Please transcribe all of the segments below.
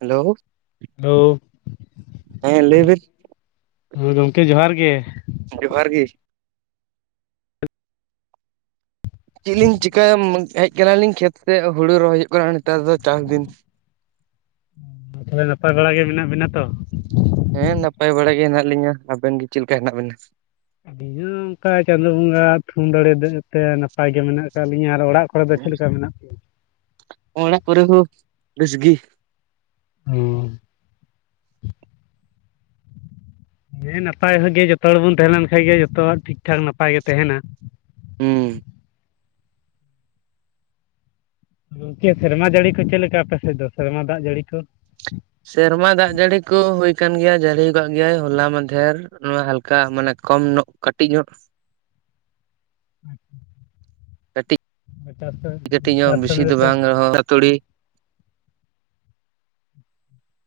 Hello, hello ᱦᱮᱸ ᱞᱟᱹᱭ ᱵᱤᱱ ᱦᱚᱭ ᱜᱚᱝᱠᱮ ᱡᱚᱦᱟᱨ ᱜᱮ, ᱡᱚᱦᱟᱨ ᱜᱮ, ᱪᱮᱫ ᱞᱤᱧ ᱪᱤᱠᱟᱭ ᱦᱮᱡ ᱟᱠᱟᱱᱟᱞᱤᱧ ᱠᱷᱮᱛ ᱛᱮ ᱦᱩᱲᱩ ᱨᱚᱦᱚᱭ ᱦᱩᱭᱩᱜ ᱠᱟᱱᱟ ᱱᱮᱛᱟᱨ ᱫᱚ ᱪᱟᱥ ᱫᱤᱱ᱾ ᱛᱟᱦᱚᱞᱮ ᱱᱟᱯᱟᱭ ᱵᱟᱲᱟ ᱜᱮ ᱢᱮᱱᱟᱜ ᱵᱤᱱᱟ ᱛᱚ? ᱦᱮᱸ ᱱᱟᱯᱟᱭ ᱵᱟᱲᱟ ᱜᱮ ᱦᱮᱱᱟᱜ ᱞᱤᱧᱟᱹ ᱟᱵᱮᱱ ᱜᱮ ᱪᱮᱫ ᱞᱮᱠᱟ ᱦᱮᱱᱟᱜ ᱵᱮᱱᱟ? ᱟᱹᱞᱤᱧ ᱦᱚᱸ ᱚᱱᱠᱟ ᱪᱟᱸᱫᱳ ᱵᱚᱸᱜᱟ ᱛᱷᱩᱢ ᱫᱟᱲᱮ ᱛᱮ ᱱᱟᱯᱟᱭ ᱜᱮ ᱢᱮᱱᱟᱜ ᱟᱠᱟᱫ ᱞᱤᱧ ᱟᱨ ᱚᱲᱟᱜ, ᱚᱨᱮ ᱫᱚ ᱪᱮᱫ ᱞᱮᱠᱟ ᱢᱮᱱᱟᱜ, ᱚᱲᱟᱜ ᱠᱚᱨᱮ ᱦᱚᱸ ᱵᱮᱥᱜᱤ᱾ ᱦᱩᱸ ᱦᱮᱸ ᱱᱟᱯᱟᱭ ᱦᱚᱸᱜ ᱡᱚᱛᱚ ᱦᱚᱲ ᱵᱚᱱ ᱛᱟᱦᱮᱸ ᱞᱮᱱ ᱠᱷᱟᱭ ᱜᱮ ᱡᱚᱛᱚᱣᱟᱜ ᱴᱷᱤᱠ ᱴᱷᱟᱠ ᱱᱟᱯᱟᱭ ᱜᱮ ᱛᱟᱦᱮᱱᱟ᱾ ᱦᱩᱸ ᱦᱩᱸ ᱜᱚᱝᱠᱮ ᱥᱮᱨᱢᱟ ᱡᱟᱹᱲᱤ ᱠᱚ ᱪᱮᱫ ᱞᱮᱠᱟ ᱟᱯᱮ ᱥᱮᱫ ᱫᱚ ᱥᱮᱨᱢᱟ ᱫᱟᱜᱽ ᱡᱟᱹᱲᱤ ᱠᱚ? ᱥᱮᱨᱢᱟ ᱫᱟᱜᱽ ᱡᱟᱹᱲᱤ ᱠᱚ ᱦᱩᱭ ᱟᱠᱟᱱ ᱜᱮᱭᱟ ᱡᱟᱹᱲᱤ ᱠᱟᱜ ᱜᱮᱭᱟᱭ ᱦᱚᱞᱟ ᱢᱟᱫᱷᱮᱨ᱾ ᱟᱫ ᱦᱟᱞᱠᱟ ᱢᱟᱱᱮ ᱠᱚᱢ ᱧᱚᱜ ᱠᱟᱹᱴᱤᱜ ᱧᱚᱜ᱾ [inaudible] ᱮᱴᱟ ᱛᱚᱨ ᱠᱟᱹᱴᱤᱜ ᱧᱚᱜ ᱵᱤᱥᱤ ᱫᱚ ᱵᱟᱝ ᱨᱮᱦᱚᱸ ᱦᱟᱹᱛᱩᱲᱤ,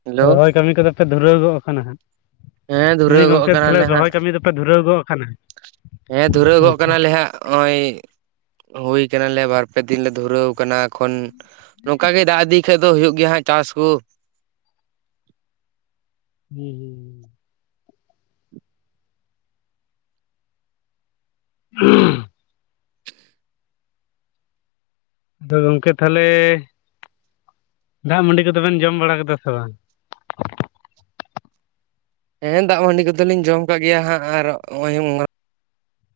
ᱦᱮᱞᱳ ᱨᱚᱦᱚᱭ ᱠᱟᱹᱢᱤ ᱠᱚᱫᱚ ᱯᱮ ᱫᱷᱩᱨᱟᱹᱣ ᱜᱚᱜ ᱠᱟᱱᱟ ᱦᱟᱸᱜ, ᱦᱮᱸ ᱫᱷᱩᱨᱟᱹᱣ ᱢᱮᱱᱫᱟᱧ ᱜᱚᱜ ᱜᱚᱝᱠᱮ ᱛᱟᱦᱚᱞᱮ ᱠᱟᱱᱟᱞᱮ ᱦᱟᱸᱜ ᱨᱚᱦᱚᱭ ᱠᱟᱹᱢᱤ ᱫᱚᱯᱮ ᱫᱷᱩᱨᱟᱹᱣ ᱜᱚᱫ ᱠᱟᱱᱟ? ᱦᱮᱸ ᱫᱷᱩᱨᱟᱹᱣ ᱜᱚᱜ ᱠᱟᱱᱟᱞᱮ ᱦᱟᱸᱜ᱾ ᱱᱚᱜᱚᱭ ᱦᱩᱭ ᱠᱟᱱᱟᱞᱮ ᱵᱟᱨᱯᱮ ᱫᱤᱱ ᱞᱮ ᱫᱷᱩᱨᱟᱹᱣ ᱠᱟᱱᱟ᱾ ᱮᱠᱷᱚᱱ ᱱᱚᱝᱠᱟ ᱜᱮ ᱫᱟᱜᱽ ᱤᱫᱤ ᱠᱷᱟᱭ ᱫᱚ ᱦᱩᱭᱩᱜ ᱜᱮᱭᱟ ᱦᱟᱜ ᱪᱟᱥ ᱠᱚ᱾ ᱦᱩᱸ ᱦᱩᱸ ᱦᱩᱸ [inaudible] ᱟᱫᱚ ᱜᱚᱝᱠᱮ ᱛᱟᱦᱚᱞᱮ ᱫᱟᱜᱽ ᱢᱟᱹᱰᱤ ᱠᱚᱫᱚᱵᱮᱱ ᱡᱚᱢ ᱵᱟᱲᱟ ᱠᱮᱫᱟ ᱥᱮ ᱵᱟᱝ? ᱦᱮᱸ ᱫᱟᱜ ᱢᱟᱹᱰᱤ ᱠᱚᱫᱚᱞᱤᱧ ᱡᱚᱢ ᱠᱟᱜ ᱜᱮᱭᱟ ᱦᱟᱸᱜ ᱟᱨ ᱱᱚᱜᱼᱚᱭ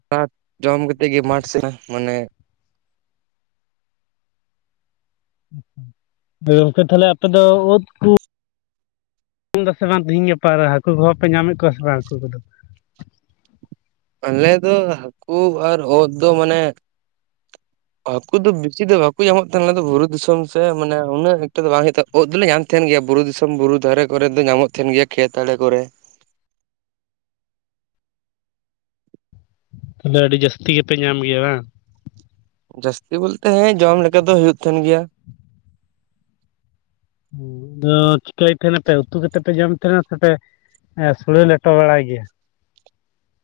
ᱥᱟᱠ ᱡᱚᱢ ᱠᱟᱛᱮᱫ ᱜᱮ ᱢᱟᱴᱷ ᱥᱮᱫ ᱢᱟᱱᱮ ᱜᱚᱝᱠᱮ ᱛᱟᱠᱦᱮ ᱟᱯᱮ ᱫᱚ ᱳᱫ ᱠᱚ ᱫᱟᱥᱮ ᱵᱟᱝ ᱛᱮᱦᱮᱧ ᱜᱟᱯᱟ ᱨᱮ ᱦᱟᱹᱠᱩ ᱠᱚᱦᱚᱸ ᱯᱮ ᱧᱟᱢᱮᱫ ᱠᱚᱣᱟ ᱥᱮ ᱵᱟᱝ ᱦᱠᱩ ᱠᱚᱫᱚ? ᱟᱞᱮ ᱫᱚ ᱦᱟᱹᱠᱩ ᱟᱨ ᱳᱫ ᱫᱚ ᱢᱟᱱᱮ ᱦᱟᱹᱠᱩ ᱫᱚ ᱵᱮᱥᱤ ᱫᱚ ᱵᱟᱠᱚ ᱧᱟᱢᱚᱜ ᱛᱟᱦᱮᱱᱟ ᱟᱞᱮ ᱫᱚ ᱵᱩᱨᱩ ᱫᱤᱥᱚᱢ ᱥᱮ ᱢᱟᱱᱮ ᱩᱱᱟᱹᱜ ᱮᱠᱴᱟ ᱫᱚ ᱵᱟᱝ [unintelligible] ᱳᱫ ᱫᱚᱞᱮ ᱧᱟᱢ ᱛᱟᱦᱮᱱ ᱜᱮᱭᱟ ᱵᱩᱨᱩ ᱫᱤᱥᱚᱢ ᱵᱩᱨᱩ ᱫᱷᱟᱨᱮ ᱠᱚᱨᱮ ᱫᱚ ᱧᱟᱢᱚᱜ ᱛᱟᱦᱮᱱ ᱜᱮᱭᱟ ᱠᱷᱮᱛ ᱟᱲᱮ ᱠᱚᱨᱮ ᱛᱟᱦᱚᱞᱮ ᱟᱹᱰᱤ ᱡᱟᱹᱥᱛᱤ ᱜᱮᱯᱮ ᱧᱟᱢ ᱜᱮᱭᱟ ᱵᱟᱝ? ᱡᱟᱹᱥᱛᱤ ᱵᱚᱞᱛᱮ ᱦᱮᱸ ᱡᱚᱢ ᱞᱮᱠᱟ ᱫᱚ ᱦᱩᱭᱩᱜ ᱛᱟᱦᱮᱱ ᱜᱮᱭᱟ ᱩᱫ ᱫᱚ ᱪᱤᱠᱟᱹᱭ ᱛᱟᱦᱮᱱᱟᱯᱮ ᱩᱛᱩ ᱠᱟᱛᱮ ᱯᱮ ᱡᱚᱢ ᱛᱟᱦᱮᱱᱟ ᱥᱮᱯᱮ ᱮᱸ ᱥᱳᱲᱮ ᱞᱮᱴᱚ ᱵᱟᱲᱟᱭ ᱜᱮᱭᱟ?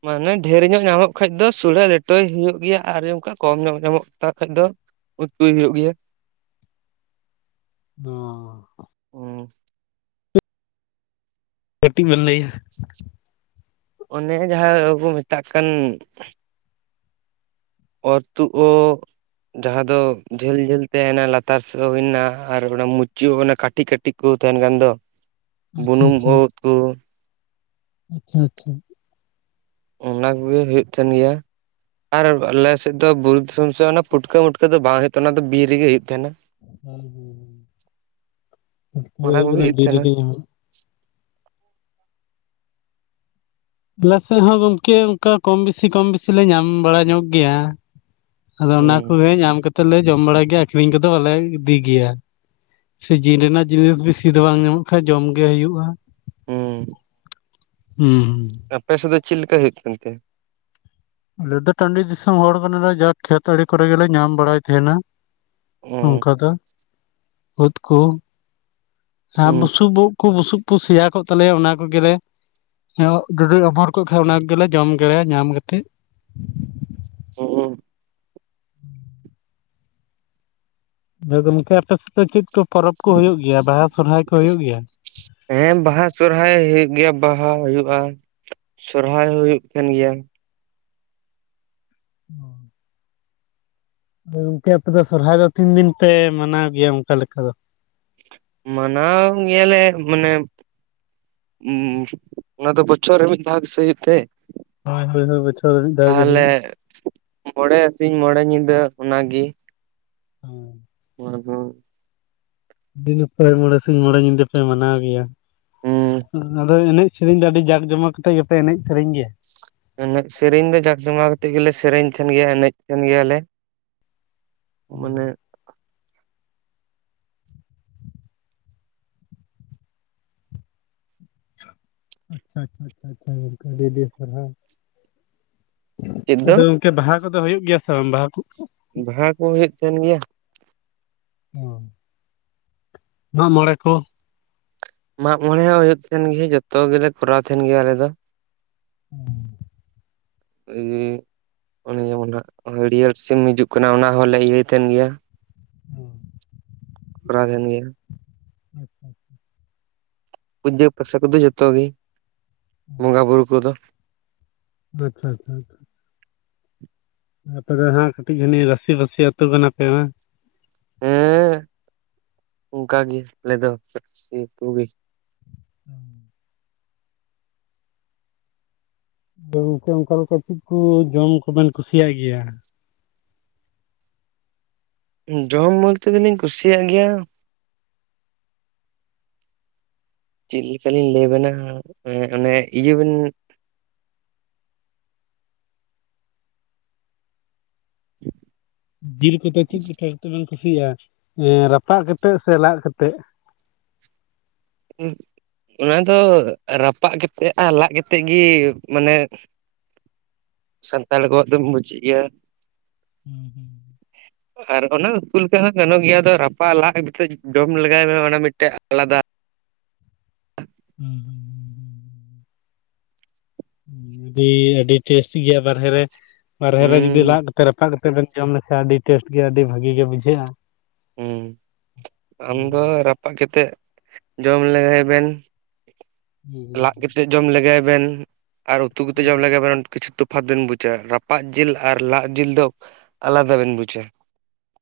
ᱢᱟᱱᱮ ᱰᱷᱮᱨ ᱧᱚᱜ ᱧᱟᱢᱚᱜ ᱠᱷᱟᱡ ᱫᱚ ᱥᱩᱲᱮ ᱞᱮᱴᱚᱭ ᱦᱩᱭᱩᱜ ᱜᱮᱭᱟ ᱟᱨ ᱚᱱᱠᱟ ᱠᱚᱢ ᱧᱚᱜ ᱧᱟᱢᱚᱜ ᱠᱷᱟᱡ ᱫᱚ ᱩᱛᱩᱭ ᱦᱩᱭᱩᱜ ᱜᱮᱭᱟ ᱚᱻ ᱚ ᱠᱟᱹᱴᱤᱡ ᱵᱮᱱ ᱞᱟᱹᱭᱟ ᱚᱱᱮ ᱡᱟᱦᱟᱸ ᱠᱚ ᱢᱮᱛᱟᱜ ᱠᱟᱱ ᱚᱨ ᱛᱩᱜ ᱳᱫ ᱡᱟᱦᱟᱸ ᱫᱚ ᱡᱷᱟᱹᱞ ᱡᱷᱟᱹᱞ ᱛᱟᱦᱮᱱᱟ ᱞᱟᱛᱟᱨ ᱥᱮᱫ ᱦᱩᱭ ᱮᱱᱟ ᱟᱨ ᱚᱱᱟ ᱢᱩᱪᱟᱹᱜ ᱚᱱᱟ ᱠᱟᱹᱴᱤᱡ ᱠᱟᱹᱴᱤᱡ ᱠᱚ ᱛᱟᱦᱮᱱ ᱠᱷᱟᱱ ᱫᱚ ᱟᱪᱪᱷᱟ ᱵᱩᱱᱩᱢ ᱳᱫ ᱠᱚ ᱟᱪᱷᱟ ᱟᱪᱷᱟ ᱚᱱᱟ ᱠᱚᱜᱮ ᱦᱩᱭᱩᱜ ᱛᱟᱦᱮᱱ ᱜᱮᱭᱟ ᱟᱨ ᱟᱞᱮᱥᱮᱫ ᱫᱚ ᱵᱩᱨᱩ ᱫᱤᱥᱚᱢ ᱥᱮ ᱚᱱᱟ ᱯᱩᱴᱠᱟᱹ ᱢᱩᱩᱴᱠᱟᱹ ᱫᱚ ᱵᱟᱝ ᱦᱩᱭᱩᱜᱼᱟ ᱛᱟᱦᱮᱱᱟ ᱴ, ᱚᱱᱟ ᱵᱤᱨ ᱨᱮᱜᱮ ᱦᱩᱭᱩᱜᱭ ᱛᱟᱦᱮᱱᱟ ᱦᱮᱸ ᱦᱮᱸ ᱚᱱᱟ ᱦᱩᱭᱩᱜ ᱠᱚᱜᱮ ᱠᱟᱱᱟ ᱵᱤᱨ ᱛᱟᱦᱮᱱᱟ ᱨᱮᱜᱮ ᱧᱟᱢᱚᱜ ᱟᱞᱮᱥᱮᱜ ᱦᱚᱸ ᱜᱚᱝᱠᱮ ᱚᱱᱠᱟ ᱠᱚᱢ ᱵᱮᱥᱤ ᱠᱚᱢ ᱵᱤᱥᱤ ᱞᱮ ᱧᱟᱢ ᱵᱟᱲᱟ ᱧᱚᱜ ᱜᱮᱭᱟ ᱟᱫᱚ ᱚᱱᱟ ᱦᱩᱸ ᱠᱚᱜᱮ ᱧᱟᱢ ᱠᱟᱛᱮᱫ ᱞᱮ ᱡᱚᱢ ᱵᱟᱲᱟᱭ ᱜᱮᱭᱟ ᱟᱠᱷᱨᱤᱧ ᱠᱚᱫᱚ ᱵᱟᱞᱮ ᱤᱫᱤ ᱜᱮᱭᱟ ᱥᱮᱡᱤᱱ ᱨᱮᱱᱟᱜ ᱡᱤᱱᱤᱥ ᱵᱮᱥᱤ ᱫᱚ ᱵᱟᱝ ᱧᱟᱢᱚᱜ ᱠᱷᱟᱱ ᱡᱚᱢ ᱜᱮ ᱦᱩᱭᱩᱜᱼᱟ ᱦᱮᱸ ᱦᱩᱸ ᱦᱩᱸ ᱟᱯᱮ ᱥᱮᱫ ᱫᱚ ᱪᱮᱫ ᱞᱮᱠᱟ ᱦᱩᱭᱩᱜ ᱠᱟᱱ ᱛᱮ ᱟᱞᱮᱫᱴ ᱫᱚ ᱴᱟᱺᱰᱤ ᱫᱤᱥᱚᱢ ᱦᱚᱲ ᱠᱟᱱᱟ ᱞᱮ ᱡᱟ ᱠᱷᱮᱛ ᱟᱲᱮ ᱠᱚᱨᱮ ᱜᱮᱞᱮ ᱧᱟᱢ ᱵᱟᱲᱟᱭ ᱛᱟᱦᱮᱱᱟ ᱦᱩᱸ ᱱᱚᱝᱠᱟ ᱫᱚ ᱳᱫ ᱠᱚ ᱟᱢ ᱦᱩᱸ ᱵᱩᱥᱩᱵ ᱩᱫ ᱠᱚ ᱵᱩᱥᱩᱵ ᱠᱚ ᱥᱮᱭᱟ ᱠᱚᱜ ᱛᱟᱞᱮᱭᱟ ᱚᱱᱟ ᱠᱚᱜᱮ ᱞᱮ ᱡᱚᱫᱤ ᱚᱢᱚᱨ ᱠᱚᱜ ᱠᱷᱟᱡ ᱚᱱᱟ ᱜᱮᱞᱮ ᱡᱚᱢ ᱜᱮᱭᱟ ᱧᱟᱢ ᱠᱟᱛᱮᱫ ᱚ ᱦᱩᱸ ᱞᱟᱹᱭ ᱫᱟᱞᱤᱧ ᱜᱚᱝᱠᱮ ᱟᱯᱮ ᱥᱮᱫ ᱫᱚ ᱪᱮᱫ ᱠᱚ ᱯᱚᱨᱚᱵᱽ ᱠᱚ ᱦᱩᱭᱩᱜ ᱜᱮᱭᱟ ᱵᱟᱦᱟ ᱥᱚᱨᱚᱦᱟᱭ ᱠᱚ ᱦᱩᱭᱩᱜ ᱜᱮᱭᱟ? ᱦᱮᱸ ᱵᱟᱦᱟ ᱥᱚᱨᱦᱟᱭ ᱦᱩᱭᱩᱜ ᱜᱮᱭᱟ ᱵᱟᱦᱟ ᱦᱩᱭᱩᱜᱼᱟ ᱥᱚᱨᱦᱟᱭ ᱦᱩᱭᱩᱜ ᱠᱟᱱ ᱜᱮᱭᱟ ᱚ ᱜᱚᱝᱠᱮ ᱟᱯᱮ ᱫᱚ ᱥᱚᱨᱦᱟᱭ ᱫᱚ ᱛᱤᱱ ᱫᱤᱱ ᱯᱮ ᱢᱟᱱᱟᱣ ᱜᱮᱭᱟ ᱚᱱᱠᱟ ᱞᱮᱠᱟ ᱫᱚ? ᱢᱟᱱᱟᱣ ᱜᱮᱭᱟ ᱞᱮ ᱢᱟᱱᱮ ᱩᱸᱜ ᱚᱱᱟ ᱫᱚ ᱵᱚᱪᱷᱚᱨ ᱨᱮ ᱢᱤᱫ ᱫᱷᱟᱣ ᱜᱮᱥᱮ ᱦᱩᱭᱩᱜ ᱛᱮ ᱦᱳᱭ ᱦᱳᱭ ᱦᱳᱭ ᱵᱚᱪᱷᱚᱨ ᱨᱮ ᱢᱤᱫᱷᱟᱣ ᱜᱮ ᱛᱟᱦᱚᱞᱮ ᱦᱩᱭᱩᱜᱼᱟ ᱢᱚᱬᱮ ᱟᱴ ᱥᱤᱧ ᱢᱚᱬᱮ ᱧᱤᱫᱟᱹ ᱚᱱᱟᱜᱮ ᱾ ᱟᱫᱚ ᱫᱤᱱᱮ ᱯᱨᱟᱭ ᱢᱚᱬᱮ ᱥᱤᱧ ᱢᱚᱬᱮ ᱧᱤᱫᱟᱹ ᱯᱮ ᱢᱟᱱᱟᱣ ᱜᱮᱭᱟ ᱦᱩᱸ ᱟᱫᱚ ᱮᱱᱮᱡ ᱥᱮᱨᱮᱧ ᱫᱚ ᱟᱹᱰᱤ ᱡᱟᱠ ᱡᱚᱢᱚᱠ ᱠᱟᱛᱮᱜ ᱜᱮᱯᱮ ᱮᱱᱮᱡ ᱥᱮᱨᱮᱧ ᱜᱮᱭᱟ ᱮᱱᱮᱡ ᱥᱮᱨᱮᱧ ᱫᱚ ᱡᱟᱠ ᱡᱚᱢᱟᱣ ᱠᱟᱛᱮᱫ ᱜᱮᱞᱮ ᱥᱮᱨᱮᱧ ᱛᱟᱦᱮᱱ ᱜᱮᱭᱟ ᱮᱱᱮᱡ ᱛᱟᱦᱮᱱ ᱜᱮᱭᱟ ᱞᱮ ᱢᱟᱱᱮ ᱟᱪᱪᱷᱟ ᱟᱪᱪᱷᱟ ᱟᱪᱪᱷᱟ ᱟᱪᱪᱷᱟ ᱟᱹᱰᱤ ᱟᱹᱰᱤ ᱥᱟᱨᱦᱟᱣ। ᱪᱮᱫ ᱫᱚ ᱟᱫᱚ ᱵᱟᱦᱟ ᱠᱚᱫᱚ ᱦᱳᱭᱳᱜ ᱜᱮᱭᱟ ᱥᱮ ᱵᱟᱝ ᱵᱟᱦᱟ ᱠᱚ? ᱵᱟᱦᱟ ᱠᱚ ᱦᱩᱭᱩᱜ ᱛᱟᱦᱮᱱ ᱜᱮᱭᱟ ᱚ ᱢᱟᱜᱢᱚᱬᱮ ᱠᱚ? ᱢᱟᱜᱢᱚᱬᱮ ᱦᱚᱸ ᱦᱩᱭᱩᱜ ᱛᱟᱦᱮᱸᱱ ᱜᱮ ᱡᱚᱛᱚ ᱜᱮᱞᱮ ᱠᱚᱨᱟᱣ ᱛᱟᱦᱮᱱ ᱜᱮᱭᱟ ᱟᱞᱮ ᱫᱚ ᱾ ᱦᱮᱸ [unintelligible] ᱚᱱᱮ ᱡᱮᱢᱚᱱ ᱦᱟᱸᱜ ᱦᱟᱹᱨᱭᱟᱹᱲ ᱥᱤᱢ ᱦᱤᱡᱩᱜ ᱠᱟᱱᱟ ᱚᱱᱟ ᱦᱚᱞᱮ ᱤᱭᱟᱹᱭ ᱛᱟᱦᱮᱱ ᱜᱮᱭᱟ ᱠᱚᱨᱟᱣ ᱠᱟᱱ ᱜᱮᱭᱟ ᱟᱪᱷᱟ ᱟᱪᱷᱟ ᱯᱩᱡᱟᱹ ᱯᱟᱥᱟ ᱠᱚᱫᱚ ᱡᱚᱛᱚ ᱜᱮ ᱵᱚᱸᱜᱟ ᱵᱩᱨᱩ ᱠᱚᱫᱚ ᱟᱪᱪᱷᱟ ᱟᱪᱪᱷᱟ ᱟᱯᱮ ᱫᱚ ᱦᱟᱸᱜ ᱠᱟᱹᱴᱤᱡ ᱡᱟᱱᱤᱡ ᱨᱟᱹᱥᱤᱵᱟᱹᱥᱤ ᱟᱹᱛᱩ ᱠᱟᱱᱟᱯᱮ ᱵᱟᱝ? ᱦᱮᱸ ᱚᱱᱠᱟᱜᱮ ᱟᱞᱮ ᱫᱚ ᱨᱟᱹᱥᱤ ᱟᱛᱩ ᱜᱮ ᱦᱩᱸ ᱟᱫᱚ ᱜᱚᱝᱠᱮ ᱚᱱᱠᱟ ᱞᱮᱠᱟ ᱪᱮᱫ ᱠᱚ ᱡᱚᱢ ᱠᱚᱵᱮᱱ ᱠᱩᱥᱤᱭᱟᱜ ᱜᱮᱭᱟ? ᱡᱚᱢ ᱵᱚᱞᱛᱮ ᱫᱚᱞᱤᱧ ᱠᱩᱥᱤᱭᱟᱜ ᱜᱮᱭᱟ ᱪᱮᱫ ᱞᱮᱠᱟ ᱞᱤᱧ ᱞᱟᱹᱭᱟᱵᱮᱱᱟ ᱮᱸᱜ ᱚᱱᱮ ᱤᱭᱟᱹ ᱵᱮᱱ [inaudible] ᱡᱤᱞ ᱠᱚᱫᱚ ᱪᱮᱫ ᱪᱮᱠᱟ ᱠᱟᱛᱮᱵᱮᱱ ᱠᱩᱥᱤᱭᱟᱜᱼᱟ ᱮᱸ ᱨᱟᱯᱟᱜ ᱠᱟᱛᱮᱜ ᱥᱮ ᱞᱟᱫ ᱠᱟᱛᱮᱜ? ᱟᱨ ᱚᱱᱟ ᱫᱚ ᱨᱟᱯᱟᱜ ᱠᱟᱛᱮᱫ ᱟᱨ ᱞᱟᱫ ᱠᱟᱛᱮᱫ ᱜᱮ ᱢᱟᱱᱮ ᱥᱟᱱᱛᱟᱲ ᱠᱚᱣᱟᱜ ᱫᱚᱢ ᱵᱩᱡᱮᱜ ᱜᱮᱭᱟ ᱦᱩᱸ ᱦᱩᱸ ᱟᱨ ᱚᱱᱟ ᱩᱛᱩ ᱞᱮᱠᱟ ᱦᱚᱸ ᱜᱟᱱᱚᱜ ᱜᱮᱭᱟ ᱟᱫᱚ ᱨᱟᱯᱟᱜ ᱞᱟᱫ ᱠᱟᱛᱮ ᱡᱚᱢ ᱞᱮᱜᱟᱭ ᱢᱮ ᱚᱱᱟ ᱢᱤᱫᱴᱮᱡ ᱟᱞᱟᱫᱟ ᱦᱩᱸ ᱦᱩᱸ ᱦᱩᱸ ᱟᱹᱰᱤ ᱟᱹᱰᱤ ᱴᱮᱥᱴᱤ ᱜᱮᱭᱟ ᱵᱟᱨᱦᱮ ᱨᱮ ᱵᱟᱨᱦᱮ ᱨᱮ ᱦᱩᱸ ᱡᱩᱫᱤ ᱞᱟᱫ ᱨᱟᱯᱟᱜ ᱠᱟᱛᱮᱫ ᱵᱮᱱ ᱡᱚᱢ ᱞᱮᱠᱷᱟᱡ ᱟᱹᱰᱤ ᱴᱮᱥᱴ ᱜᱮ ᱟᱹᱰᱤ ᱵᱷᱟᱹᱜᱤ ᱜᱮ ᱵᱩᱡᱷᱟᱹᱜᱼᱟ ᱦᱩᱸ ᱟᱢ ᱫᱚ ᱨᱟᱯᱟᱜ ᱨᱟᱯᱟᱜ ᱠᱟᱛᱮᱫ ᱡᱚᱢ ᱞᱮᱜᱟᱭ ᱵᱮᱱ ᱞᱟᱫ ᱠᱟᱛᱮᱫ ᱡᱚᱢ ᱞᱮᱜᱟᱭ ᱵᱮᱱ ᱟᱨ ᱩᱛᱩ ᱠᱟᱛᱮᱫ ᱡᱚᱢ ᱟᱫᱚ ᱞᱮᱜᱟᱭ ᱵᱮᱱ ᱚᱸᱰᱮ ᱠᱤᱪᱷᱩ ᱛᱚ ᱛᱚᱯᱷᱟᱛ ᱵᱮᱱ ᱵᱩᱡᱟ ᱨᱟᱯᱟᱜ ᱡᱤᱞ ᱟᱨ ᱞᱟᱫ ᱡᱤᱞ ᱫᱚ ᱟᱞᱟᱫᱟ ᱵᱮᱱ ᱵᱩᱡᱟ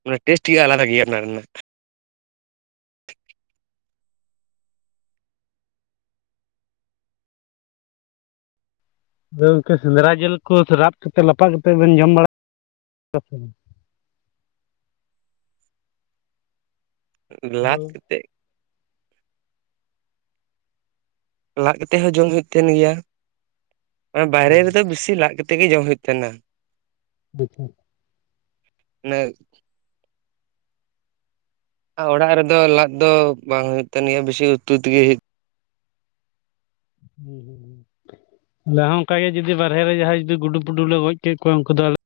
ᱚᱱᱟ ᱴᱮᱥᱴ ᱜᱮ ᱟᱞᱟᱫᱟ ᱜᱮᱭᱟ ᱚᱱᱟ ᱨᱮᱱᱟᱜ ᱟᱫᱚ ᱜᱚᱝᱠᱮ ᱥᱮᱸᱫᱽᱨᱟ ᱡᱮᱞ ᱠᱚ ᱨᱟᱵ ᱠᱟᱛᱮᱫ ᱞᱟᱯᱟᱜ ᱠᱟᱛᱮᱫ ᱵᱮᱱ ᱡᱚᱢ ᱵᱟᱲᱟ ᱠᱟᱫᱟ ᱥᱮ ᱵᱟᱝ? ᱞᱟᱫ ᱦᱮᱞᱳ ᱠᱟᱛᱮᱫ ᱞᱟᱫ ᱠᱟᱛᱮ ᱦᱚᱸ ᱡᱚᱢ ᱦᱩᱭᱩᱜ ᱛᱟᱦᱮᱱ ᱜᱮᱭᱟ ᱚᱱᱟ ᱵᱟᱭᱨᱮ ᱨᱮᱫᱚ ᱵᱤᱥᱤ ᱞᱟᱫ ᱠᱟᱛᱮ ᱛᱮᱜᱮ ᱡᱚᱢ ᱦᱩᱭᱩᱜ ᱛᱟᱦᱮᱱᱟ ᱟᱪᱪᱷᱟ ᱚᱱᱮ ᱚᱲᱟᱜ ᱨᱮᱫᱚ ᱞᱟᱫ ᱫᱚ ᱵᱟᱝ ᱦᱩᱭᱩᱜ ᱛᱟᱦᱮᱱ ᱜᱮᱭᱟ ᱵᱮᱥᱤ ᱩᱛᱩ ᱛᱮᱜᱮ ᱦᱩᱭᱩᱜ ᱦᱩᱸ ᱦᱩᱸ ᱟᱞᱮ ᱦᱚᱸ ᱚᱱᱠᱟᱜ ᱜᱮ ᱡᱩᱫᱤ ᱵᱟᱨᱦᱮ ᱨᱮ ᱡᱟᱦᱟᱸᱭ ᱡᱩᱫᱤ ᱜᱩᱰᱩᱼᱯᱩᱰᱩ ᱞᱮ ᱜᱚᱡ ᱠᱮᱫ ᱠᱚᱣᱟ ᱩᱱᱠᱩ ᱟᱞᱮᱼᱼ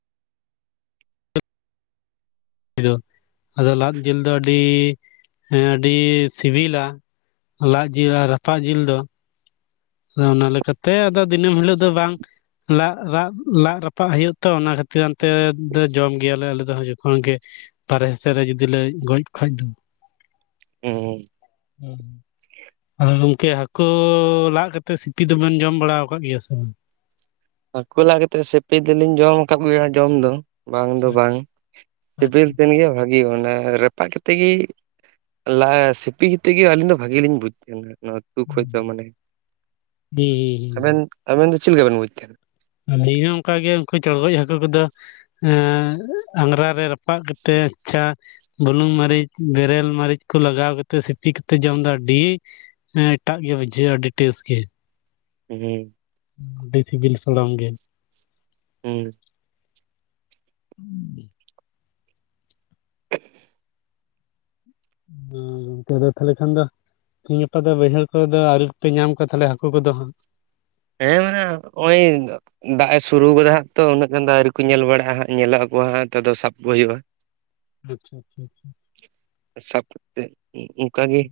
ᱫᱚ ᱟᱫᱚ ᱞᱟᱫ ᱡᱤᱞ ᱫᱚ ᱟᱹᱰᱤ ᱟᱹᱰᱤ ᱥᱤᱵᱤᱞᱟ ᱾ ᱞᱟᱫ ᱡᱤᱞ ᱟᱨ ᱨᱟᱯᱟᱜ ᱡᱤᱞ ᱫᱚᱼᱼ ᱟᱫᱚ ᱚᱱᱟ ᱞᱮᱠᱟᱛᱮ ᱟᱫᱚ ᱫᱤᱱᱟᱹᱢ ᱦᱤᱞᱳᱜ ᱫᱚ ᱵᱟᱝᱼᱼ ᱞᱟᱫ ᱨᱟᱫ ᱞᱟᱫ ᱨᱟᱯᱟᱜ ᱦᱩᱭᱩᱜ ᱛᱚ ᱚᱱᱟ ᱠᱷᱟᱹᱛᱤᱨ ᱦᱟᱱᱛᱮ ᱫᱚ ᱡᱚᱢ ᱜᱮᱭᱟᱞᱮ ᱟᱞᱮ ᱫᱚ ᱡᱚᱠᱷᱚᱱ ᱜᱮ ᱾ ᱵᱟᱦᱨᱮ ᱥᱮᱫ ᱨᱮ ᱡᱩᱫᱤ ᱞᱮ ᱜᱚᱡᱽ ᱠᱚ ᱠᱷᱟᱡ ᱫᱚ ᱾ ᱦᱩᱸ ᱦᱩᱸ ᱟᱫᱚ ᱜᱚᱝᱠᱮ ᱦᱟᱹᱠᱩ ᱞᱟᱫ ᱠᱟᱛᱮᱜ ᱥᱤᱯᱤ ᱫᱚᱵᱮᱱ ᱡᱚᱢ ᱵᱟᱲᱟᱣ ᱟᱠᱟᱫ ᱜᱮᱭᱟ ᱥᱮ ᱵᱟᱝ? ᱦᱟᱹᱠᱩ ᱞᱟᱫ ᱠᱟᱛᱮᱫ ᱥᱤᱯᱤ ᱫᱚᱞᱤᱧ ᱡᱚᱢ ᱟᱠᱟᱫ ᱜᱮᱭᱟ ᱡᱚᱢ ᱫᱚ ᱾ ᱵᱟᱝ ᱫᱚ ᱟᱪᱪᱷᱟ ᱵᱟᱝ, ᱥᱤᱵᱮᱞ ᱟᱪᱪᱷᱟ ᱴᱷᱟᱱ ᱜᱮ ᱵᱷᱟᱹᱜᱤ ᱚᱱᱟ ᱨᱟᱯᱟᱜ ᱠᱟᱛᱮ ᱜᱮ ᱾ ᱞᱟᱦᱟ ᱥᱤᱯᱤ ᱠᱟᱛᱮ ᱜᱮ ᱟᱹᱞᱤᱧ ᱫᱚ ᱵᱷᱟᱜᱮ ᱞᱤᱧ ᱵᱩᱡᱽ ᱛᱟᱦᱮᱸᱱᱟ ᱱᱚᱭᱟ ᱫᱚ ᱾ ᱩᱛᱩ ᱠᱷᱚᱡ ᱦᱩᱸ ᱫᱚ ᱢᱟᱱᱮ ᱟᱵᱮᱱ ᱦᱩᱸ ᱟᱵᱮᱱ ᱫᱚ ᱪᱮᱫ ᱞᱮᱠᱟᱵᱮᱱ ᱵᱩᱡᱽ ᱛᱟᱦᱮᱸᱱᱟ ᱾ ᱟᱞᱤᱧ ᱦᱚᱸ ᱚᱱᱠᱟ ᱜᱮ ᱩᱱᱠᱩ ᱪᱚᱲᱜᱚᱡ ᱦᱟᱹᱠᱩ ᱠᱚᱫᱚᱼᱼ ᱮᱸ ᱟᱝᱜᱨᱟ ᱨᱮ ᱨᱟᱯᱟᱜ ᱠᱟᱛᱮᱫ ᱟᱪᱪᱷᱟᱼᱼ ᱵᱩᱞᱩᱝ ᱢᱟᱹᱨᱤᱪ ᱵᱮᱨᱮᱞ ᱢᱟᱹᱨᱤᱪ ᱠᱚ ᱞᱟᱜᱟᱣ ᱠᱟᱛᱮᱫ ᱥᱤᱯᱤ ᱠᱟᱛᱮ ᱡᱚᱢ ᱫᱚ ᱟᱹᱰᱤᱼᱼ ᱦᱮᱸ ᱮᱴᱟᱜ ᱜᱮ ᱵᱩᱡᱷᱟᱹᱜᱼᱟ ᱟᱹᱰᱤ ᱴᱮᱥᱴ ᱜᱮ ᱾ ᱩᱸ ᱦᱩᱸ ᱟᱹᱰᱤ ᱥᱤᱵᱤᱞ ᱥᱲᱟᱢ ᱜᱮ ᱾ ᱦᱩᱸ [unintelligible] [unintelligible] ᱱᱤᱛᱚᱜ ᱫᱚ ᱛᱟᱦᱞᱮ ᱠᱷᱟᱱ ᱫᱚᱼᱼ ᱛᱮᱦᱤᱧ ᱜᱟᱯᱟ ᱫᱚ ᱵᱟᱹᱭᱦᱟᱹᱲ ᱠᱚᱫᱚ ᱟᱹᱣᱨᱤ ᱠᱯᱮ ᱧᱟᱢ ᱠᱚᱣᱟ ᱛᱟᱦᱚᱞᱮ ᱦᱟᱹᱠᱩ ᱠᱚᱫᱚ ᱦᱟᱸᱜ ᱾ ᱦᱮᱸ ᱢᱮᱟᱱᱮ ᱜᱼᱚᱭ, [unintelligible] ᱫᱟᱜ ᱮ ᱥᱩᱨᱩ ᱟᱡᱟᱫᱟ ᱛᱚ ᱩᱱᱟᱹᱜ ᱜᱟᱱ ᱟᱹᱣᱨᱤ ᱠᱚ ᱧᱮᱞ ᱵᱟᱲᱟᱜᱼᱟ ᱦᱟᱸᱜ ᱧᱮᱞᱚᱜᱚ ᱟᱠᱚ ᱦᱟᱸᱜ ᱟᱫᱚ ᱥᱟᱵ ᱠᱚ ᱦᱩᱭᱩᱜᱼᱟ ᱾ [inaudible] [unintelligible] ᱥᱟᱵ ᱠᱟᱛᱮ ᱚᱱᱠᱟ ᱜᱮ ᱾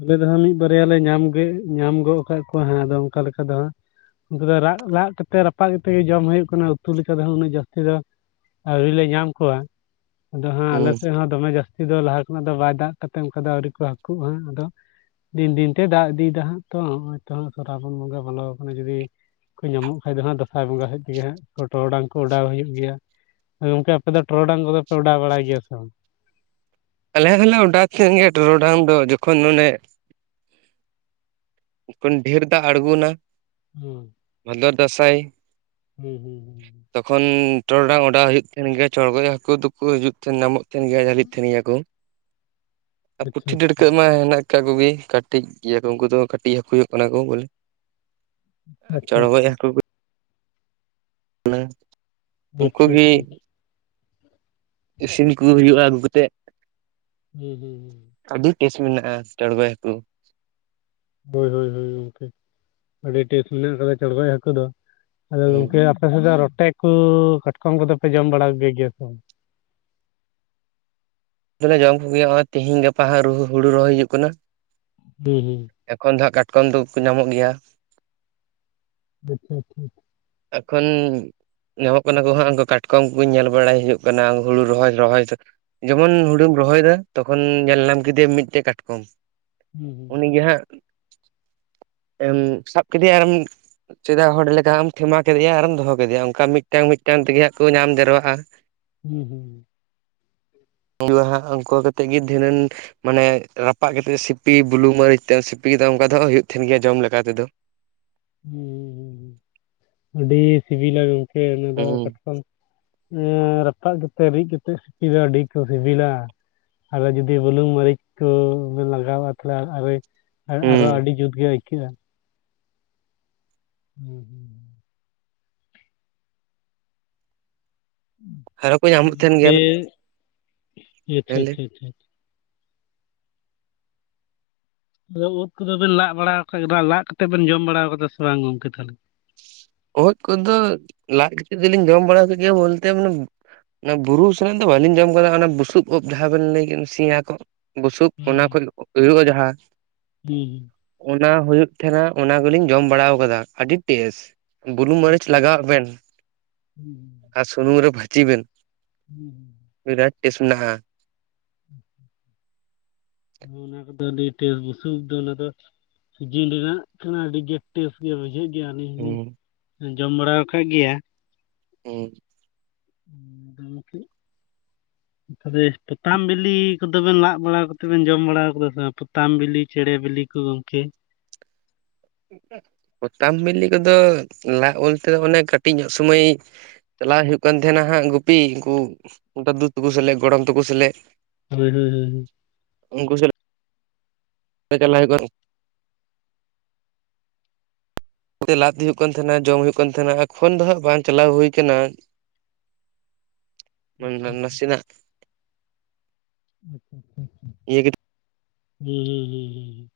ᱟᱞᱮ ᱫᱚᱦᱟᱸᱜ ᱢᱤᱫ ᱵᱟᱨᱭᱟ ᱞᱮ ᱧᱟᱢ ᱜᱮ ᱧᱟᱢ ᱜᱚᱫ ᱟᱠᱟᱫ ᱠᱚᱣᱟ ᱦᱟᱸᱜ ᱟᱫᱚ ᱚᱱᱠᱟ ᱞᱮᱠᱟ ᱫᱚ ᱦᱟᱸᱜ ᱾ ᱩᱱᱠᱩ ᱫᱚ ᱨᱟᱜ ᱞᱟᱜ ᱠᱟᱛᱮᱜ ᱨᱟᱯᱟᱜ ᱠᱟᱛᱮᱫ ᱜᱮ ᱡᱚᱢ ᱦᱩᱭᱩᱜ ᱠᱟᱱᱟ ᱾ ᱩᱛᱩ ᱞᱮᱠᱟ ᱞᱮᱠᱟᱛᱮ ᱩᱱᱟᱹᱜ ᱡᱟᱹᱥᱛᱤ ᱫᱚᱼᱼ ᱟᱹᱣᱨᱤ ᱞᱮ ᱧᱟᱢ ᱠᱚᱣᱟ ᱾ ᱟᱫᱚ ᱦᱟᱸᱜ ᱦᱩᱸ ᱟᱞᱮ ᱥᱮᱫ ᱦᱚᱸ ᱫᱚᱢᱮ ᱡᱟᱹᱥᱛᱤ ᱫᱚ ᱞᱟᱦᱟ ᱠᱷᱚᱱᱟᱜ ᱫᱚ ᱵᱟᱭ ᱫᱟᱜ ᱠᱟᱛᱮ ᱚᱱᱠᱟ ᱟᱹᱣᱨᱤ ᱠᱚ ᱦᱟᱹᱠᱩᱜ ᱦᱟᱸᱜ ᱾ ᱫᱤᱱ ᱫᱤᱱ ᱛᱮ ᱫᱟᱜ ᱤᱫᱤᱭᱮᱫᱟ ᱦᱟᱸᱜ ᱛᱚ ᱦᱟᱜ ᱥᱨᱟᱵᱚᱱ ᱵᱚᱸᱜᱟ ᱵᱚᱞᱚ ᱟᱠᱟᱱᱟ ᱡᱩᱫᱤᱼᱼ ᱠᱚ ᱧᱟᱢᱚᱜ ᱠᱷᱟᱡ ᱫᱚ ᱦᱟᱸᱜ ᱫᱟᱸᱥᱟᱭ ᱵᱚᱸᱜᱟ ᱥᱮᱫ ᱛᱮᱜᱮ ᱦᱟᱸᱜ, ᱴᱚᱨᱚᱰᱟᱝ ᱠᱚ ᱚᱰᱟᱣ ᱦᱩᱭᱩᱜ ᱜᱮᱭᱟ ᱾ ᱜᱚᱝᱠᱮ ᱟᱯᱮ ᱫᱚ ᱴᱚᱨᱚᱰᱟᱝ ᱠᱚᱫᱚ ᱯᱮ ᱚᱰᱟᱣ ᱵᱟᱲᱟᱭ ᱜᱮᱭᱟ ᱥᱮ ᱵᱟᱝ? ᱟᱞᱮ ᱦᱚᱞᱮ ᱚᱰᱟᱣ ᱠᱷᱚᱱ ᱜᱮᱭᱟ ᱴᱚᱨᱚᱰᱟᱝ ᱫᱚ ᱡᱚᱠᱷᱚᱱ ᱚᱱᱮᱼᱼ ᱦᱟᱯᱮᱱ ᱰᱷᱮᱨ ᱫᱟᱜ ᱟᱬᱜᱚᱱᱟ ᱾ ᱦᱩᱸ ᱾ ᱵᱷᱚᱫᱚᱨ ᱫᱟᱸᱥᱟᱭ ᱾ ᱦᱩᱸ ᱦᱩᱸ ᱦᱩᱸ ᱛᱚᱠᱷᱚᱱ ᱴᱚᱨᱰᱟᱝ ᱚᱰᱟᱹᱣ ᱦᱩᱭᱩᱜ ᱛᱟᱦᱮᱱ ᱜᱮᱭᱟ ᱪᱚᱲᱜᱚᱡ ᱦᱟᱹᱠᱩ ᱫᱚᱼᱼ ᱠᱚ ᱦᱤᱡᱩᱜ ᱛᱟᱦᱮᱱ ᱧᱟᱢᱚᱜ ᱛᱟᱦᱮ ᱜᱮᱭᱟ ᱡᱟᱹᱞᱤᱜ ᱛᱟᱦᱮᱱ ᱜᱮᱭᱟ ᱠᱚ ᱾ ᱟᱨ ᱯᱩᱴᱷᱤ ᱟᱪᱪᱷᱟ ᱟᱪᱪᱷᱟ ᱰᱟᱹᱲᱠᱟᱹᱜ ᱢᱟ ᱦᱮᱱᱟᱜ ᱟᱠᱟᱫ ᱠᱚᱜᱮ ᱠᱟᱹᱴᱤᱡ ᱜᱮᱭᱟ ᱠᱚ ᱩᱱᱠᱩ ᱫᱚ ᱠᱟᱹᱴᱤᱡ ᱦᱟᱹᱠᱩ ᱠᱟᱱᱟ ᱠᱚ ᱵᱚᱞᱮ ᱾ ᱟᱪᱪᱷᱟ ᱪᱚᱲᱜᱚᱡ ᱟᱪᱪᱷᱟ ᱦᱟᱹᱠᱩ ᱾ [unintelligible] ᱟᱪᱪᱷᱟ ᱩᱱᱠᱩ ᱜᱮ ᱟᱪᱪᱷᱟ ᱟᱪᱪᱷᱟ ᱾ ᱤᱥᱤᱱ ᱠᱚ ᱦᱩᱭᱩᱜᱼᱟ ᱟᱹᱜᱩ ᱠᱟᱛᱮᱫ ᱾ ᱦᱩᱸ ᱦᱩᱸ ᱦᱩᱸ ᱾ ᱟᱹᱰᱤ ᱴᱮᱥ ᱢᱮᱱᱟᱜᱼᱟ ᱪᱚᱲᱜᱚᱡ ᱦᱟᱹᱠᱩ ᱾ ᱦᱳᱭ ᱦᱳᱭ ᱦᱳᱭ ᱜᱚᱝᱠᱮ ᱾ ᱟᱹᱰᱤ ᱴᱮᱥᱴ ᱢᱮᱱᱟᱜ ᱟᱠᱟᱫᱟ ᱪᱚᱲᱜᱚᱡ ᱦᱟᱹᱠᱩ ᱫᱚ ᱾ ᱟᱫᱚ ᱦᱩᱸ ᱜᱚᱢᱠᱮ [unintelligible] ᱨᱚᱴᱮ ᱠᱚ ᱠᱟᱴᱠᱚᱢ ᱠᱚᱫᱚ ᱯᱮ ᱡᱚᱢ ᱵᱟᱲᱟ ᱠᱚ ᱜᱮᱭᱟ ᱜᱮᱭᱟ ᱥᱮ ᱵᱟᱝ? ᱫᱚᱞᱮ ᱡᱚᱢ ᱠᱚᱜᱮᱭᱟ, ᱦᱚᱜ-ᱚᱭ ᱛᱮᱦᱤᱧ ᱜᱟᱯᱟ ᱦᱟᱸᱜ ᱦᱩᱲᱩ ᱨᱚᱦᱚᱭ ᱦᱩᱭᱩᱜ ᱠᱟᱱᱟ ᱾ ᱦᱩᱸ ᱦᱩᱸ ᱾ ᱮᱠᱷᱚᱱ ᱫᱚ ᱦᱟᱸᱜ ᱠᱟᱴᱠᱚᱢ ᱫᱚᱠᱚ ᱧᱟᱢᱚᱜ ᱜᱮᱭᱟ ᱾ ᱟᱪᱪᱷᱟ ᱟᱪᱪᱷᱟ ᱾ ᱮᱠᱷᱚᱱ ᱧᱟᱢᱚᱜ ᱠᱟᱱᱟ ᱠᱚ ᱦᱟᱸᱜ ᱩᱱ ᱠᱟᱴᱠᱚᱢ ᱠᱚ ᱧᱮᱞ ᱵᱟᱲᱟᱭ ᱦᱩᱭᱩᱜ ᱠᱟᱱᱟ ᱾ ᱦᱩᱲᱩ ᱨᱚᱦᱚᱭ ᱨᱚᱦᱚᱭ ᱡᱮᱢᱚᱱ ᱦᱩᱲᱩᱢ ᱨᱚᱦᱚᱭ ᱮᱫᱟ ᱛᱚᱠᱷᱚᱱ ᱧᱮᱞ ᱧᱟᱢ ᱠᱮᱫᱮ ᱟᱢ ᱢᱤᱫᱴᱮᱡ ᱠᱟᱴᱠᱚᱢ ᱾ ᱦᱩᱸ ᱦᱩᱸ ᱩᱱᱤ ᱜᱮ ᱦᱟᱸᱜ [inaudible] ᱮᱢ ᱥᱟᱵ ᱠᱮᱫᱮᱭᱟ ᱟᱨᱮᱢ ᱥᱮᱫᱟᱭ ᱦᱚᱲ ᱞᱮᱠᱟ ᱦᱟᱸᱜ ᱮᱢ ᱴᱷᱮᱢᱟ ᱠᱮᱫᱮᱭᱟ ᱟᱨᱮᱢ ᱫᱚᱦᱚ ᱠᱮᱫᱮᱭᱟ ᱾ ᱚᱱᱠᱟ ᱢᱤᱫᱴᱟᱝ ᱢᱤᱫᱴᱟᱝ ᱛᱮᱜᱮ ᱦᱟᱸᱜ ᱠᱚ ᱧᱟᱢ ᱰᱷᱮᱨᱚᱜᱼᱟ ᱾ ᱦᱩᱸ ᱦᱩᱸ ᱾ ᱩᱱ ᱫᱚ ᱦᱟᱸᱜ ᱩᱱᱠᱩ ᱠᱚᱛᱮᱫ ᱜᱮ ᱫᱷᱤᱱᱟᱹᱱ ᱢᱟᱱᱮ ᱨᱟᱯᱟᱜ ᱠᱟᱛᱮᱜ ᱥᱤᱯᱤ, ᱵᱩᱞᱩᱝ ᱢᱟᱹᱨᱤᱪ ᱛᱮ ᱥᱤᱯᱤ ᱫᱚ ᱚᱱᱠᱟ ᱫᱚ ᱦᱟᱸᱜ ᱦᱩᱭᱩᱜ ᱛᱟᱦᱮᱱ ᱜᱮᱭᱟ ᱡᱚᱢ ᱞᱮᱠᱟ ᱛᱮᱫᱚ ᱾ ᱦᱩᱸ ᱦᱩᱸ ᱾ ᱟᱹᱰᱤ ᱥᱤᱵᱤᱞᱟ ᱜᱚᱝᱠᱮ ᱚᱱᱟ ᱫᱚ ᱦᱩᱸ ᱠᱟᱴ ᱠᱚᱢ ᱨᱟᱯᱟᱜ ᱠᱟᱛᱮᱫ ᱨᱤᱫ ᱠᱟᱛᱮᱫ ᱥᱤᱯᱤ ᱫᱚ ᱟᱹᱰᱤ ᱠᱚ ᱥᱤᱵᱤᱞᱟ ᱾ ᱟᱨᱚ ᱡᱩᱫᱤ ᱵᱩᱞᱩᱝ ᱢᱟᱹᱨᱤᱪ ᱠᱚ ᱞᱟᱜᱟᱣᱟ ᱛᱟᱦᱚᱞᱮ ᱟᱨᱚᱭ ᱦᱩᱸ ᱟᱨᱚ ᱟᱹᱰᱤ ᱡᱩᱛ ᱜᱮ ᱟᱹᱭᱠᱟᱹᱜ-ᱟ ᱾ ᱦᱩᱸ ᱦᱩᱸ ᱾ ᱟᱨᱦᱚ ᱠᱚ ᱧᱟᱢᱚᱜ ᱛᱟᱦᱮᱱ ᱜᱮᱭᱟ ᱾ ᱦᱤᱴ ᱦᱤᱴ, ᱦᱤᱴ ᱦᱤᱴ ᱾ ᱟᱫᱚ ᱩᱫ ᱠᱚᱫᱚ ᱵᱤᱱ ᱞᱟᱜ ᱵᱟᱲᱟ ᱟᱠᱟᱫ? ᱞᱟᱜ ᱠᱟᱛᱮᱫ ᱵᱮᱱ ᱡᱚᱢ ᱵᱟᱲᱟ ᱠᱟᱫᱟ ᱥᱮ ᱵᱟᱝ ᱜᱚᱝᱠᱮ, ᱛᱟᱦᱚᱞᱮ? ᱳᱫ ᱠᱚᱫᱚ ᱞᱟᱜ ᱠᱟᱛᱮᱜ ᱫᱚᱞᱤᱧ ᱡᱚᱢ ᱵᱟᱲᱟ ᱠᱮᱫ ᱜᱮᱭᱟ, ᱵᱚᱞᱛᱮ ᱢᱟᱱᱮ ᱚᱱᱟ ᱵᱩᱨᱩ ᱥᱮᱱᱟᱜ ᱫᱚ ᱵᱟᱹᱞᱤᱧ ᱡᱚᱢ ᱠᱟᱫᱟ ᱾ ᱚᱱᱟ ᱵᱩᱥᱩᱵ ᱩᱫ ᱡᱟᱦᱟᱸ ᱵᱤᱱ ᱞᱟᱹᱭ ᱠᱮᱫ ᱥᱮᱭᱟ ᱠᱚᱜ ᱵᱩᱥᱩᱵ, ᱚᱱᱟ ᱠᱷᱚᱱ ᱦᱩᱭᱩᱜᱼᱟ ᱡᱟᱦᱟ ᱦᱩᱸ ᱦᱩᱸ ᱾ ᱚᱱᱟ ᱦᱩᱭᱩᱜ ᱛᱟᱦᱮᱸᱱᱟ, ᱚᱱᱟ ᱠᱚᱞᱤᱧ ᱡᱚᱢ ᱵᱟᱲᱟ ᱟᱠᱟᱫᱟ ᱟᱹᱰᱤ ᱴᱮᱥᱴ ᱾ ᱵᱩᱞᱩᱝ ᱢᱟᱹᱨᱤᱪ ᱞᱟᱜᱟᱣ ᱵᱮᱱ [inaudible] ᱟᱨ ᱥᱩᱱᱩᱢ ᱨᱮ ᱵᱷᱟᱡᱤ ᱵᱮᱱ ᱾ ᱦᱩᱸ ᱦᱩᱸ ᱾ ᱵᱤᱨᱟᱴ ᱴᱮᱥ ᱢᱮᱱᱟᱜ-ᱟ ᱾ ᱚᱱᱟ ᱠᱚᱫᱚ ᱟᱹᱰᱤ ᱴᱮᱥᱴ ᱾ ᱵᱩᱥᱩᱵ ᱩᱫ ᱫᱚ ᱚᱱᱟ ᱫᱚ ᱥᱤᱡᱤᱱ ᱨᱮᱱᱟᱜ ᱠᱟᱱᱟ ᱟᱹᱰᱤ ᱜᱮ ᱴᱮᱥᱴ ᱜᱮᱭᱟ ᱵᱩᱡᱷᱟᱹᱜ ᱜᱮᱭᱟ ᱾ ᱟᱹᱞᱤᱧ ᱦᱚᱞᱤᱧ ᱦᱩᱸ ᱡᱚᱢ ᱵᱟᱲᱟ ᱟᱠᱟᱫ ᱜᱮᱭᱟ ᱾ ᱦᱮᱸ ᱾ [unintelligible] [inaudible] [unintelligible] ᱯᱚᱛᱟᱢ ᱵᱤᱞᱤ ᱠᱚᱫᱚ ᱵᱮᱱ ᱞᱟᱜ ᱵᱟᱲᱟ ᱠᱟᱛᱮ ᱵᱮᱱ ᱡᱚᱢ ᱵᱟᱲᱟ ᱠᱟᱫᱟ ᱥᱮ ᱵᱟᱝ? ᱯᱚᱛᱟᱢ ᱵᱤᱞᱤ ᱪᱮᱸᱬᱮ ᱵᱤᱞᱤ ᱠᱚ ᱜᱚᱢᱠᱮ ᱾ ᱯᱚᱛᱟᱢ ᱵᱤᱞᱤ ᱠᱚᱫᱚ ᱞᱟᱜ ᱵᱚᱞᱛᱮ ᱫᱚ ᱚᱱᱮ ᱠᱟᱹᱴᱤᱡ ᱧᱚᱜ ᱥᱩᱢᱚᱭ ᱪᱟᱞᱟᱜ ᱦᱩᱭᱩᱜ ᱠᱟᱱ ᱛᱟᱦᱮᱱᱟ ᱦᱟᱸᱜ ᱜᱩᱯᱤ, ᱩᱱᱠᱩ ᱫᱟᱫᱩ ᱛᱟᱠᱚ ᱥᱟᱞᱟᱜ ᱜᱚᱲᱚᱢ ᱛᱟᱠᱚ ᱥᱟᱞᱟᱜ ᱾ ᱦᱳᱭ ᱦᱳᱭ ᱦᱳᱭ ᱾ ᱩᱱᱠᱩ ᱥᱟᱞᱼᱼ ᱪᱟᱞᱟᱜ ᱦᱩᱭᱩᱜ ᱠᱚᱼᱼ ᱛᱮ ᱞᱟᱫ ᱦᱩᱭᱩᱜ ᱠᱟᱱ ᱛᱟᱦᱮᱱᱟ ᱡᱚᱢ ᱦᱩᱭᱩᱜ ᱠᱟᱱ ᱛᱟᱦᱮᱱᱟ ᱮᱠᱷᱚᱱ ᱫᱚ ᱦᱟᱸᱜ ᱵᱟᱝ ᱪᱟᱞᱟᱣ ᱦᱩᱭᱠᱟᱱᱟ᱾ ᱱᱟᱥᱮᱱᱟᱜ ᱤᱭᱟᱹ ᱦᱩᱸ ᱦᱩᱸ ᱦᱩᱸ ᱦᱩᱸ᱾